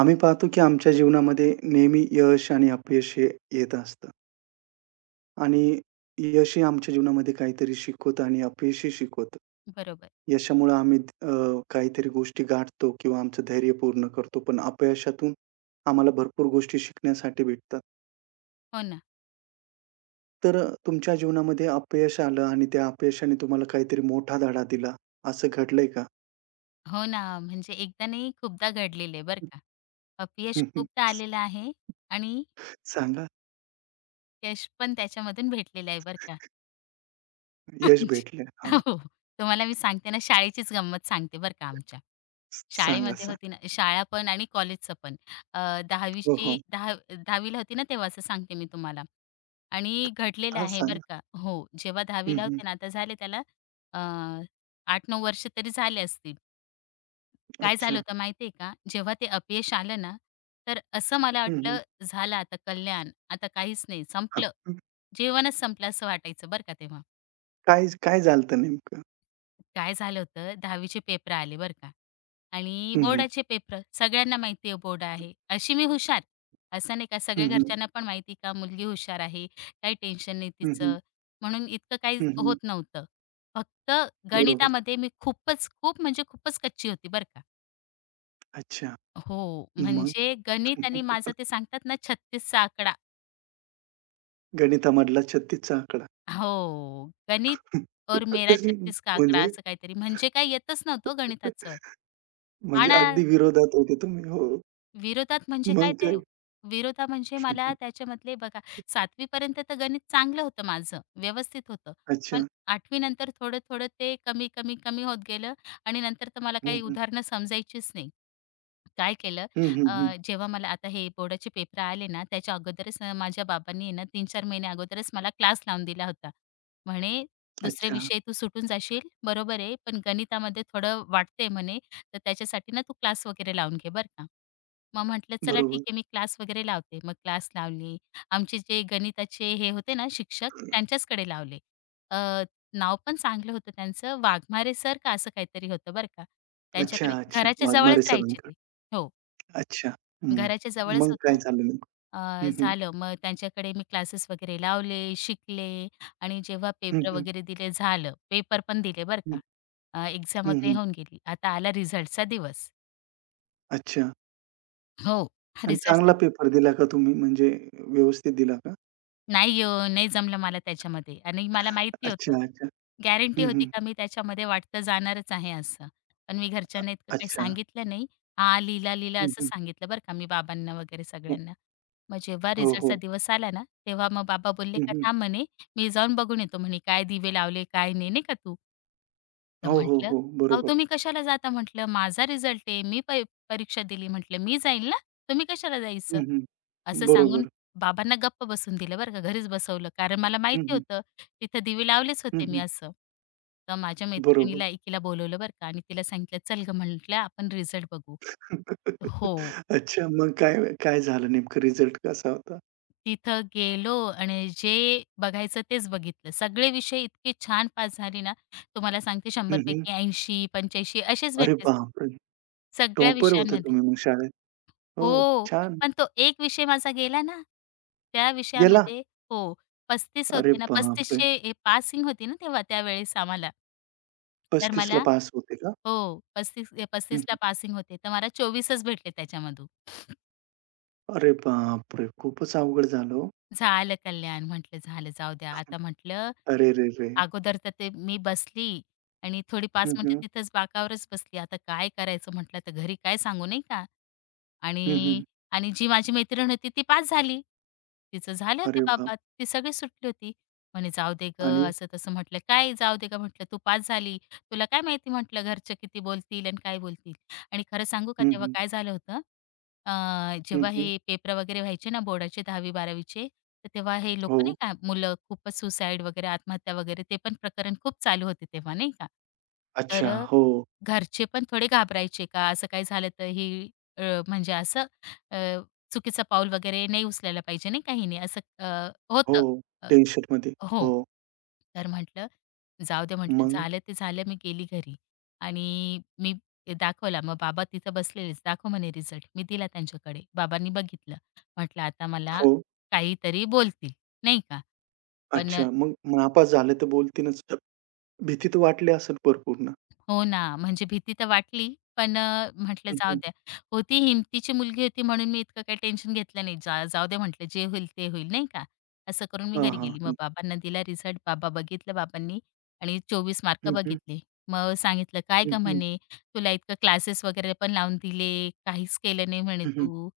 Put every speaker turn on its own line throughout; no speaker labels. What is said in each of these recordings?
आम्ही पाहतो की आमच्या जीवनामध्ये नेहमी यश आणि अपयश हे येत असतं आणि यश हे आमच्या जीवनामध्ये काहीतरी शिकवतं आणि अपयशही शिकवतं.
बरोबर.
यशामुळे आम्ही काहीतरी गोष्टी गाठतो किंवा आमचं धैर्य पूर्ण करतो. पण अपयशातून आम्हाला भरपूर गोष्टी शिकण्यासाठी भेटतात.
हो ना.
तर तुमच्या जीवनामध्ये अपयश आलं आणि त्या अपयशाने तुम्हाला काहीतरी मोठा धडा दिला, असं घडलंय का?
हो ना. म्हणजे एकदा नाही खूपदा घडलेलं आहे बरं का. अपयश खूपदा आलेलं आहे आणि
सांगा.
यश पण त्याच्यामधून भेटलेलं आहे बरं का.
यश
म्हणजे-
भेटलं. हां.
हो. तुम्हाला मी सांगते ना, शाळेचीच गंमत सांगते बरं का आमच्या.
सांगा,
शाळेमध्ये
सांगा.
होती ना शाळा पण आणि कॉलेजचं पण.
हो,
10वीची
हो.
10 10वीला होती ना तेव्हा, असं सांगते मी तुम्हाला. आणि घडलेलं
हां,
आहे बरं
सांगा.
का. हो. जेव्हा
हं,
10वीला
हं.
होते ना, आता झाले त्याला अ, 8-9 वर्ष तरी झाले असतील. काय झालं
अच्छा.
होतं माहिती का? जेव्हा ते अपयश आलं ना, तर असं मला
हं,
वाटलं, झालं आता कल्याण, आता काहीच नाही, संपलं.
हां.
जीवनच संपलं असं वाटायचं बरं का तेव्हा.
काय काय झालं नेमकं?
काय झालं होतं, 10वी पेपर आले बरं का आणि
हं, हं.
बोर्डाचे पेपर. सगळ्यांना माहिती आहे बोर्ड आहे. अशी मी हुशार. असं नाही का, सगळ्या
हं, हं.
घरच्यांना पण माहिती का मुलगी हुशार आहे, काही टेन्शन नाही
हं, हं.
तिचं. म्हणून इतकं काही
हं, हं.
होत नव्हतं. फक्त
बरोबर.
गणितामध्ये मी खूपच, खूप म्हणजे खूपच कच्ची होती बरं का.
अच्छा.
हो,
मग?
म्हणजे गणित आणि माझं, ते सांगतात ना 36 आकडा.
गणितामधला 36 चा आकडा.
हो, गणित और मेरा 36 का आकडा,
म्हणजे
असं काहीतरी म्हणजे काही येतच नव्हतं हो गणिताचं. हां
म्हणजे
ना.
अगदी विरोधात होते तुम्ही. हो.
विरोधात म्हणजे काय
मग
ते?
काय?
विरोधा म्हणजे मला त्याच्यामधले बघा, 7वी पर्यंत तर गणित चांगलं होतं माझं, व्यवस्थित होतं. पण
अच्छा.
8वी नंतर थोडं-थोडं ते कमी होत गेलं आणि नंतर तर मला
हं,
काही
हं.
उदाहरणं समजायचीच नाही. काय केलं.
हं, हं, हं.
जेव्हा मला आता हे बोर्डाचे पेपर आले ना, त्याच्या अगोदरच माझ्या बाबांनी आहे ना 3-4 महिने अगोदरच मला क्लास लावून दिला होता. म्हणे, "दुसरे
अच्छा.
विषय तू सुटून जाशील, बरोबर आहे, पण गणितामध्ये थोडं वाटतंय म्हणे, तर त्याच्यासाठी ना तू क्लास वगैरे लावून घे बरं का." मग म्हटलं चला
बरोबर.
ठीक आहे, मी क्लास वगैरे लावते. मग क्लास लावली, आमचे जे गणिताचे हे होते ना शिक्षक, त्यांच्याचकडे लावले. अ, नाव पण चांगलं होतं त्यांचं, वाघमारे सर का असं काहीतरी होतं बरं का.
अच्छा,
त्यांच्याकडे
अच्छा.
घराच्या
वाघमारे
जवळच राहायचे
सरांकडे.
ते. हो,
अच्छा. हं.
घराच्या जवळच
मग काय
होतं.
झालं नेमकं? हं, हं.
झालं, मग त्यांच्याकडे मी क्लासेस वगैरे लावले, शिकले आणि जेव्हा
हं,
पेपर
हं.
वगैरे दिले झालं. पेपर पण दिले बरं का.
हं.
एक्झाम
हं,
वगैरे
हं.
होऊन गेली. आता आला रिझल्टचा दिवस.
अच्छा.
हो,
आणि चांगला
रिझल्टचा
पेपर दिला का तुम्ही म्हणजे व्यवस्थित दिला का?
नाही हो, नाही जमलं मला त्याच्यामध्ये आणि मला माहिती होतं.
अच्छा, अच्छा.
गॅरंटी
हं,
होती
हं.
का मी त्याच्यामध्ये वाटतं जाणारच आहे असं. पण मी घरच्यांना इतकं काही
अच्छा.
सांगितलं नाही. हां, लिहिला-लिहिला
हं,
असं
हं.
सांगितलं बरं का मी बाबांना वगैरे
हो,
सगळ्यांना. मग जेव्हा
हो,
रिझल्टचा
हो.
दिवस आला ना, तेव्हा मग बाबा बोलले
हं,
का
हं.
थांब म्हणे, "मी जाऊन बघून येतो" म्हणे, "काय दिवे लावले, काय नाही" नाही का तू. तर
हो, हो,
म्हटलं,
हो.
"अहो,
बरोबर.
तुम्ही कशाला जाता?" म्हटलं, "माझा रिझल्ट आहे. मी पै परीक्षा दिली." म्हटलं, "मी जाईल ना, तुम्ही कशाला जायचं?"
हं, हं.
असं सांगून
बरोबर.
बाबांना गप्प बसून दिलं बरं का, घरीच बसवलं. कारण मला
हं,
माहिती
हं.
होतं, तिथं दिवे लावलेच
हं,
होते मी
हं.
असं. तर माझ्या
बरोबर.
मैत्रिणीला एकीला बोलवलं बरं का आणि तिला सांगितलं, "चल गं," म्हटलं, "आपण रिझल्ट बघू." हो,
अच्छा, मग काय काय झालं नेमकं रिझल्ट कसा होता?
तिथं गेलो आणि जे बघायचं तेच बघितलं. सगळे विषय इतके छान पास झाले ना, तुम्हाला सांगते
हं,
100
हं.
पैकी 80-85 असेच
अरे
भेटले
बापरे!
सगळ्या
टॉपर होता
विषयांमध्ये.
तुम्ही मग शाळेत. हो,
हो,
छान.
पण तो एक विषय माझा गेला ना, त्या
गेला?
विषयामध्ये हो, 35
अरे
होते ना, 3500
बापरे!
ए, पासिंग होती ना तेव्हा त्यावेळेस आम्हाला. तर
35 ला
मला
पास होते का?
हो,
हं,
35ला
हं.
पासिंग होते, तर मला 24च भेटले त्याच्यामधून.
अरे बापरे! खूपच अवघड झालं हो.
झालं कल्याण म्हटलं, झालं जाऊ द्या. आता म्हटलं
अरेरेरे!
अगोदर तर ते मी बसली आणि थोडी 5
हं,
मिनिटं
हं.
तिथंच बाकावरच बसली. आता काय करायचं म्हटलं, तर घरी काय सांगू नाही का?
हं,
आणि
हं.
आणि जी माझी मैत्रीण होती ती पास झाली. तिचं झाले होते
अरे बाप!
बाबा, ती सगळी सुटली होती. म्हणे जाऊ दे
आणि
गं, असं तसं म्हटलं. "काय जाऊ दे गं," म्हटलं, "तू पास झाली. तुला काय माहिती," म्हटलं, "घरचे किती बोलतील आणि काय बोलतील." आणि खरं सांगू का
हं,
तेव्हा
हं.
काय झालं होतं, अ,
हं,
जेव्हा
हं.
हे पेपर वगैरे व्हायचे ना बोर्डाचे 10वी-12वी, तर तेव्हा हे
हो.
लोकं नाही का मुलं खूपच सुसाईड वगैरे आत्महत्या वगैरे ते पण प्रकरण खूप चालू होते तेव्हा नाही का.
अच्छा.
तर
हो,
घरचे पण थोडे घाबरायचे का? असं काही झालं तर ही, अ, म्हणजे असं, अ, चुकीचं पाऊल वगैरे नाही उचलायला पाहिजे नाही का हिने, असं
हो.
होतं. अ,
टी-शर्टमध्ये.
हो.
हो.
तर म्हटलं, "जाऊ दे," म्हटलं,
मग?
"झालं ते झालं." मी गेली घरी आणि मी ते दाखवला. मग बाबा तिथं बसलेलेच. "दाखव" म्हणे रिझल्ट. मी दिला त्यांच्याकडे. बाबांनी बघितलं. म्हटलं, "आता मला
हो.
काहीतरी बोलतील." नाही का? पण
अच्छा. मग नापास झाले तर बोलतीलच. भीती तर वाटली असेल भरपूर ना?
हो ना, म्हणजे भीती तर वाटली, पण म्हटलं
हं,
जाऊ
हं.
द्या. होती हिमतीची मुलगी होती म्हणून मी इतकं काही टेन्शन घेतलं नाही. जा जाऊ दे म्हटलं, जे होईल ते होईल, नाही का. असं करून मी
हां,
घरी गेली. मग
हां.
बाबांना दिला रिझल्ट. बाबा बघितलं बाबांनी आणि 24 मार्क
हं, हं, हं.
बघितले. मग सांगितलं, "काय
हं,
गं,"
हं.
म्हणे, "तुला इतकं क्लासेस वगैरे पण लावून दिले, काहीच केलं नाही," म्हणे,
हं, हं.
"तू."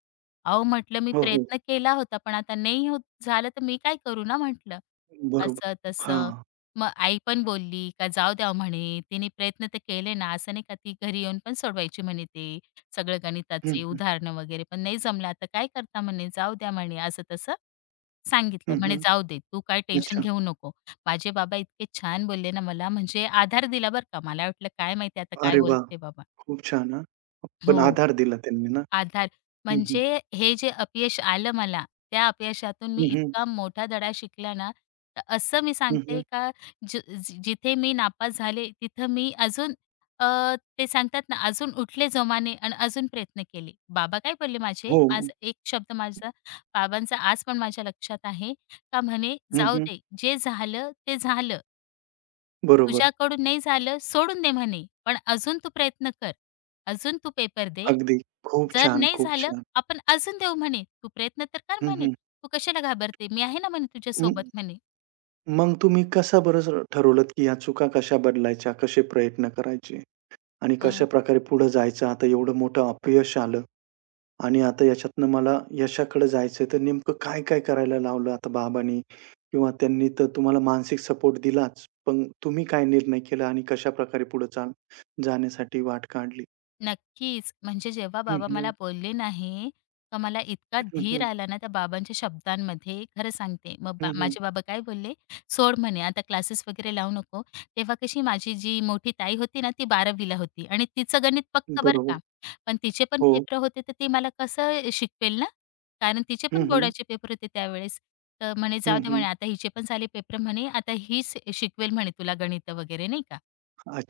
अहो, म्हटलं, "मी
हो, हो.
प्रयत्न केला होता, पण आता नाही होत झालं, तर मी काय करू ना," म्हटलं.
बरोबर.
असं
हां.
तसं. मग आई पण बोलली का जाऊ द्या हो," म्हणे, तिने प्रयत्न तर केले ना, असं नाही का ती घरी येऊन पण सोडवायची म्हणे ते सगळं
हं,
गणिताचे
हं.
उदाहरणं वगैरे, पण नाही जमलं आता काय करता म्हणे, जाऊ द्या म्हणे, असं-तसं सांगितलं.
हं,
म्हणे
हं.
जाऊ दे, तू काय टेन्शन
अच्छा.
घेऊ नको. माझे बाबा इतके छान बोलले ना मला, म्हणजे आधार दिला बरं का. मला वाटलं काय माहिती आता काय
अरे वाह!
बोलते बाबा.
खूप छान हां. पण
हो.
आधार दिला त्यांनी ना?
आधार.
हं, हं.
म्हणजे हे जे अपयश आलं मला, त्या अपयशातून मी
हं, हं.
इतका मोठा धडा शिकला ना, तर असं मी
हं,
सांगते
हं.
का, जिथे मी नापास झाले, तिथं मी अजून, अ, ते सांगतात ना, अजून उठले जोमाने आणि अजून प्रयत्न केले. बाबा काय बोलले माझे?
हो.
माझा एक शब्द बाबांचा आज पण माझ्या लक्षात आहे. का म्हणे,
हं,
"जाऊ
हं.
दे, जे झालं ते झालं.
बरोबर.
तुझ्याकडून नाही झालं, सोडून दे म्हणे, पण अजून तू प्रयत्न कर. अजून तू पेपर दे.
अगदी. खूप
जर
छान,
नाही
खूप
झालं,
छान.
आपण अजून देऊ म्हणे. तू प्रयत्न तर कर
हं,
म्हणे.
हं.
तू कशाला घाबरते? मी आहे ना म्हणे
हं.
तुझ्यासोबत म्हणे.
मग तुम्ही कसं बरं स ठरवलत, की या चुका कशा बदलायच्या? कसे प्रयत्न करायचे? आणि
मग?
कशाप्रकारे पुढे जायचं? आता एवढं मोठं अपयश आलं आणि आता याच्यातनं मला यशाकडे जायचंय, तर नेमकं काय-काय करायला लावलं आता बाबांनी? किंवा त्यांनी तर तुम्हाला मानसिक सपोर्ट दिलाच, पण तुम्ही काय निर्णय केला आणि कशाप्रकारे पुढे चाल जाण्यासाठी वाट काढली?
नक्कीच. म्हणजे जेव्हा
हं,
बाबा
हं.
मला बोलले ना हे, तर मला इतका
हं,
धीर
हं.
आला ना त्या बाबांच्या शब्दांमध्ये. खरं सांगते. मग
हं,
माझे बाबा काय बोलले, "सोड म्हणे आता क्लासेस वगैरे लावू नको." तेव्हा कशी माझी जी मोठी ताई होती ना, ती 12वी होती आणि तिचं गणित पक्कं बरं
बरोबर.
का. पण तिचे पण
हो.
पेपर होते, तर ती मला कसं शिकवेल ना, कारण तिचे
हं,
पण
हं.
बोर्डाचे पेपर होते त्यावेळेस. तर म्हणे,
हं,
"जाऊ दे
हं.
म्हणे, आता हिचे पण झाले पेपर म्हणे, आता हीच शिकवेल म्हणे तुला गणितं वगैरे." नाही का.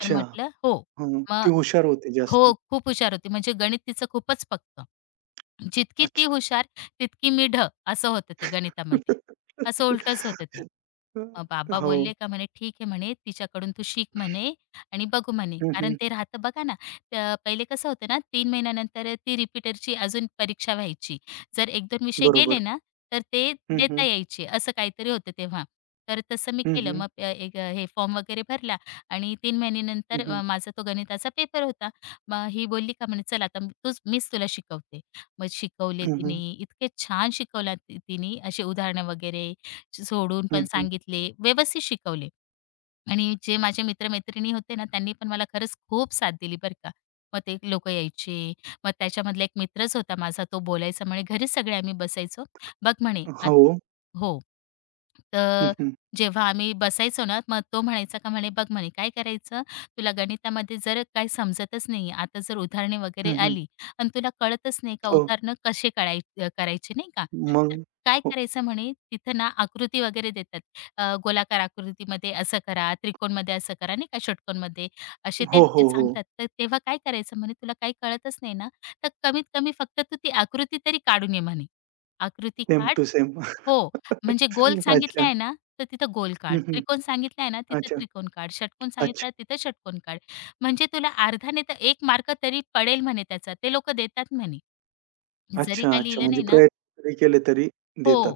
तर म्हटलं, "हो."
हं. ती
मग
हुशार होती
हो,
जास्त.
खूप हुशार होती. म्हणजे गणित तिचं खूपच पक्क. जितकी ती
अच्छा.
हुशार, तितकी मी ढ, असं होतं ते गणितामध्ये. असं उलटंच होतं ते. मग बाबा
हो.
बोलले का म्हणे, "ठीक आहे," म्हणे, "तिच्याकडून तू शिक," म्हणे, "आणि बघू," म्हणे.
हं,
कारण
हं.
ते राहतं बघा ना, तर पहिले कसं होतं ना, 3 महिन्यानंतर ती रिपीटरची अजून परीक्षा व्हायची. जर एक दोन विषय गेले
बरोबर.
ना, तर ते
हं, हं.
देता यायचे, असं काहीतरी होतं तेव्हा. तर तसं मी
हं,
केलं.
हं.
मग एक हे फॉर्म वगैरे भरला आणि 3
हं,
महिन्यानंतर
हं.
माझा तो गणिताचा पेपर होता. मग ही बोलली का म्हणे, " तूच मीच तुला शिकवते." मग शिकवले
हं, हं.
तिने. इतके छान शिकवला तिने, अशी उदाहरणं वगैरे सोडून
हं,
पण
हं.
सांगितले, व्यवस्थित शिकवले. आणि जे माझे मित्र-मैत्रिणी होते ना, त्यांनी पण मला खरंच खूप साथ दिली बरं का. मग ते लोकं यायचे. मग त्याच्यामधला एक मित्रच होता माझा, तो बोलायचा म्हणे, घरीच सगळे आम्ही बसायचो. बघ म्हणे आता
हो.
हो.
हं,
तर
हं.
जेव्हा आम्ही बसायचो ना, मग तो म्हणायचा का म्हणे, "बघ म्हणे काय करायचं, तुला गणितामध्ये जर काही समजतच नाही, आता जर उदाहरणे वगैरे
हं, हं.
आली आणि तुला कळतच नाही का
हो.
उदाहरणं कसे कळाय करायचे नाही का, तर
मग
काय
हो,
करायचं म्हणे, तिथं ना आकृती वगैरे देतात. गोलाकार आकृतीमध्ये असं करा, त्रिकोणमध्ये असं करा, नाही का, षटकोनमध्ये. असे ते
हो, हो, हो.
सांगतात. तर तेव्हा काय करायचं म्हणे, "तुला काही कळतच नाही ना, तर कमीत कमी फक्त तू ती आकृती तरी काढून ये," म्हणे. "आकृती
सेम
काढ."
Two same.
हो, म्हणजे गोल सांगितला
अच्छा.
आहे ना, तर तिथं गोल काढ.
हं, हं.
त्रिकोण सांगितला आहे ना, तिथं
अच्छा.
त्रिकोण काढ. षटकोन सांगितला
अच्छा.
आहे, तिथं षटकोन काढ. म्हणजे तुला अर्धा तर 1 मार्क तरी पडेल म्हणे त्याचा. ते लोकं देतात म्हणे. जरी
अच्छा,
काही
अच्छा.
लिहिलं
म्हणजे
नाही ना,
प्रयत्न जरी केले तरी
हो,
देतात.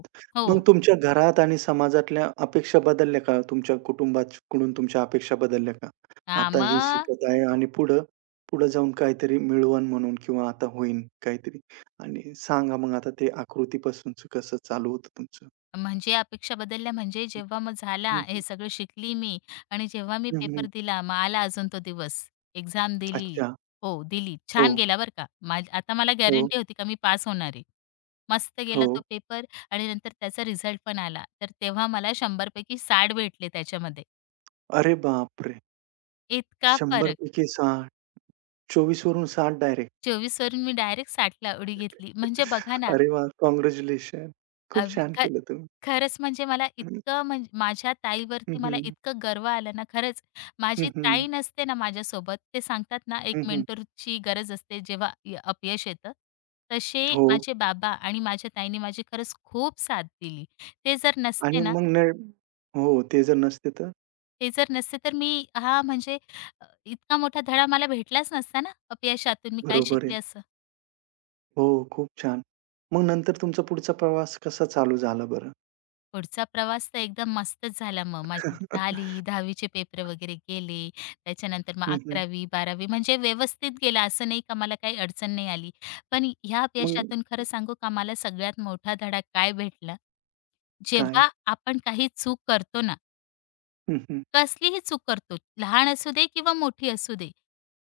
मग
हो.
तुमच्या घरात आणि समाजातल्या अपेक्षा बदलल्या का? तुमच्या कुटुंबाकडून तुमच्या अपेक्षा बदलल्या का?
हां,
आता हे
मग
शिकत आहे आणि पुढं, पुढं जाऊन काहीतरी मिळवण म्हणून किंवा आता होईन काहीतरी आणि सांगा मग आता ते आकृतीपासूनच कसं चालू होतं तुमचं?
म्हणजे अपेक्षा बदलल्या म्हणजे जेव्हा मग झाला
हं,
हे
हं,
सगळं शिकली मी आणि जेव्हा मी
हं,
पेपर
हं.
दिला मग आला अजून तो दिवस. एक्झाम दिली.
अच्छा.
हो, दिली.
हो,
छान गेला बरं का. माझ आता मला
हो,
गॅरंटी होती का मी पास होणार आहे. मस्त
हो.
गेला तो पेपर आणि नंतर त्याचा रिझल्ट पण आला. तर तेव्हा मला 100 पैकी भेटले त्याच्यामध्ये.
अरे बापरे!
इतका
100
फरक.
पैकी 60 24 वरून 60 डायरेक्ट.
24 वरून मी डायरेक्ट 60 उडी घेतली. म्हणजे बघा ना,
अरे वाह! काँग्रॅच्युलेशन. खूप छान केलं तुम्ही.
खरंच म्हणजे मला
हं,
इतकं म्हणजे माझ्या
हं,
ताईवरती मला
हं.
इतकं गर्व आलं ना, खरंच.
हं,
माझी
हं.
ताई नसते ना माझ्यासोबत, ते सांगतात ना एक
हं,
मेंटरची गरज असते जेव्हा अपयश येतं. तसे
हो
माझे बाबा आणि माझ्या ताईने माझी खरंच खूप साथ दिली. ते जर नसते
आणि
ना,
मग न हो, ते जर नसते तर?
ते जर नसते तर मी हा म्हणजे इतका मोठा धडा मला भेटलाच नसता ना, अपयशातून मी काय
बरोबर आहे.
शिकले.
हो, खूप छान. मग नंतर तुमचा पुढचा प्रवास कसा चालू झाला बरं?
पुढचा प्रवास तर एकदम मस्तच झाला मग. माझी झाली 10वी पेपर वगैरे गेले. त्याच्यानंतर मग
हं, हं.
11वी बारावी, म्हणजे व्यवस्थित गेला. असं नाही का मला काही अडचण नाही आली. पण ह्या
मग
अपयशातून खरं सांगू का मला सगळ्यात मोठा धडा काय भेटला?
काय?
जेव्हा आपण काही चूक करतो ना,
हं, हं.
कसलीही चूक करतो, लहान असू दे किंवा मोठी असू दे.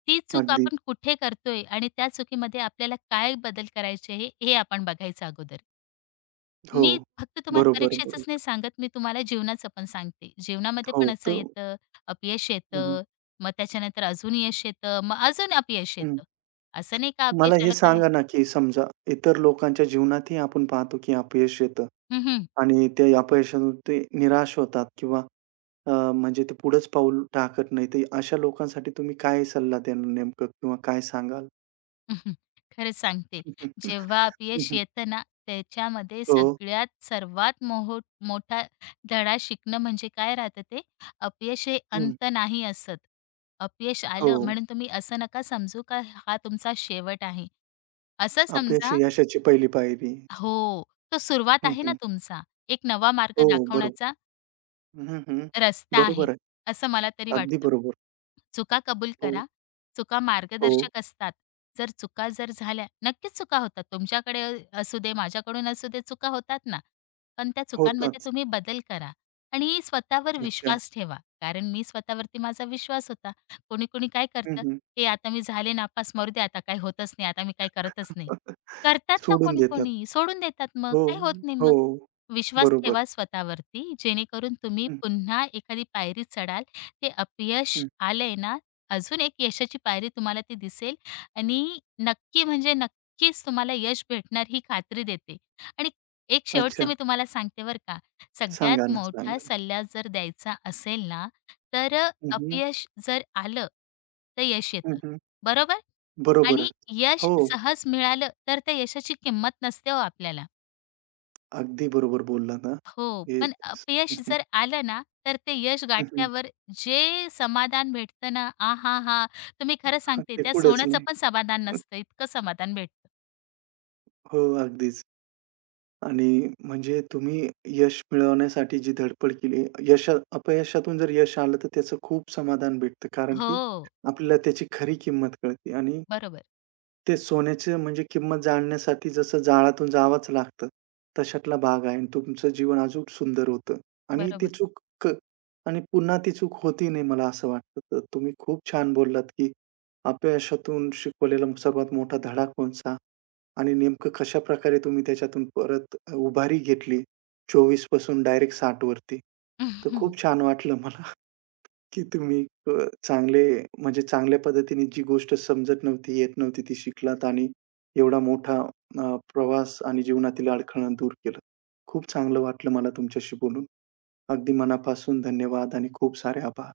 ती चूक
अगदी.
आपण कुठे करतोय आणि त्या चुकीमध्ये आपल्याला काय बदल करायचे हे हे आपण बघायचं अगोदर.
हो.
मी फक्त तुम्हाला
बरोबर,
परीक्षेचंच
बरोबर.
नाही सांगत, मी तुम्हाला जीवनाचं पण सांगते. जीवनामध्ये
हो,
पण असं
तर
येतं, अपयश
हं, हं.
येतं, मग त्याच्यानंतर अजून यश येतं, मग अजून अपयश
हं.
येतं. असं नाही का
मला
अपयश
हे
आलं काय.
सांगा ना, की समजा इतर लोकांच्या जीवनातही आपण पाहतो, की अपयश येतं
हं, हं.
आणि त्या अपयशातून ते निराश होतात किंवा म्हणजे ते पुढेच पाऊल टाकत नाही. तर अशा लोकांसाठी तुम्ही काय सल्ला द्याल नेमकं किंवा काय सांगाल?
खरंच सांगते.
हं,
जेव्हा अपयश
हं.
येतं ना, त्याच्यामध्ये
हो.
सगळ्यात सर्वात मोठा धडा शिकणं म्हणजे काय राहतं ते, अपयश हे
हं.
अंत नाही असत. अपयश
हो.
आलं म्हणून तुम्ही असं नका समजू का हा तुमचा शेवट आहे. असं
अपयश
समजा
ही यशाची पहिली पायरी.
हो, तो सुरुवात
हं,
आहे ना
हं.
तुमचा. एक नवा मार्ग
हो, बरोबर.
दाखवण्याचा,
हं, हं.
रस्ता आहे,
बरोबर आहे.
असं मला तरी
अगदी
वाटतं.
बरोबर.
चुका कबूल
हो,
करा. चुका
हो.
मार्गदर्शक असतात. जर चुका झाल्या, नक्कीच चुका होतात. तुमच्याकडे असू दे, माझ्याकडून असू दे, चुका होतात ना. पण त्या चुकांमध्ये
होताच.
तुम्ही बदल करा आणि स्वतःवर
अच्छा.
विश्वास ठेवा. कारण मी स्वतःवरती माझा विश्वास होता. कोणी-कोणी काय
हं,
करतं,
हं.
"ए, आता मी झाले नापास, मरू दे आता काही होतच नाही, आता मी काही करतच नाही." करतात ना
सोडून देतात.
कोणी-कोणी, सोडून देतात मग,
हो,
काही होत नाही
हो.
मग. विश्वास
बरोबर.
ठेवा स्वतःवरती, जेणेकरून तुम्ही
हं,
पुन्हा एखादी पायरी चढाल. ते अपयश
हं.
आलंय ना, अजून एक यशाची पायरी तुम्हाला ती दिसेल आणि नक्की म्हणजे नक्कीच तुम्हाला यश भेटणार ही खात्री देते. आणि एक शेवटचं
अच्छा.
मी तुम्हाला सांगते बरं का, सगळ्यात
सांगा ना,
मोठा
सांगा ना.
सल्ला जर द्यायचा असेल ना, तर
हं, हं.
अपयश जर आलं, तर यश
हं,
येतं,
हं.
बरोबर?
बरोबर आहे.
आणि यश
हो.
सहज मिळालं, तर त्या यशाची किंमत नसते हो आपल्याला.
अगदी बरोबर बोललात हां.
हो,
हे
पण
हं,
अपयश
हं.
जर आलं ना, तर ते यश गाठल्यावर जे समाधान भेटतं ना, आहाहा! तुम्ही खरं सांगते
ते
त्या
कुठंच
सोन्याचं
नाही.
पण समाधान नसतं, इतकं समाधान भेटतं.
हो, अगदीच. आणि म्हणजे तुम्ही यश मिळवण्यासाठी जी धडपड केली, यश अपयशातून जर यश आलं, तर त्याचं खूप समाधान भेटतं. कारण की
हो,
आपल्याला त्याची खरी किंमत कळते आणि
बरोबर,
ते सोन्याचं म्हणजे किंमत जाणण्यासाठी जसं जाळातून जावंच लागतं, तशातला भाग आहे आणि तुमचं जीवन अजूक सुंदर होतं आणि ती
बरोबर.
चूक क आणि पुन्हा ती चूक होती नाही मला असं वाटतं. तर तुम्ही खूप छान बोललात, की अपयशातून शिकवलेला सर्वात मोठा धडा कोणचा आणि नेमकं कशाप्रकारे तुम्ही त्याच्यातून परत उभारी घेतली 24 पासून डायरेक्ट 60 वरती. तर खूप छान वाटलं मला. की तुम्ही चांगले म्हणजे चांगल्या पद्धतीने जी गोष्ट समजत नव्हती, येत नव्हती ती शिकलात आणि एवढा मोठा प्रवास आणि जीवनातील अडखळा दूर केलं. खूप चांगलं वाटलं मला तुमच्याशी बोलून. अगदी मनापासून धन्यवाद आणि खूप सारे आभार.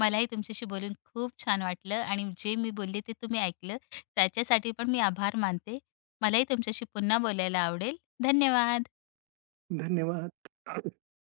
मलाही तुमच्याशी बोलून खूप छान वाटलं आणि जे मी बोलले ते तुम्ही ऐकलं, त्याच्यासाठी पण मी आभार मानते. मलाही तुमच्याशी पुन्हा बोलायला आवडेल. धन्यवाद.
धन्यवाद.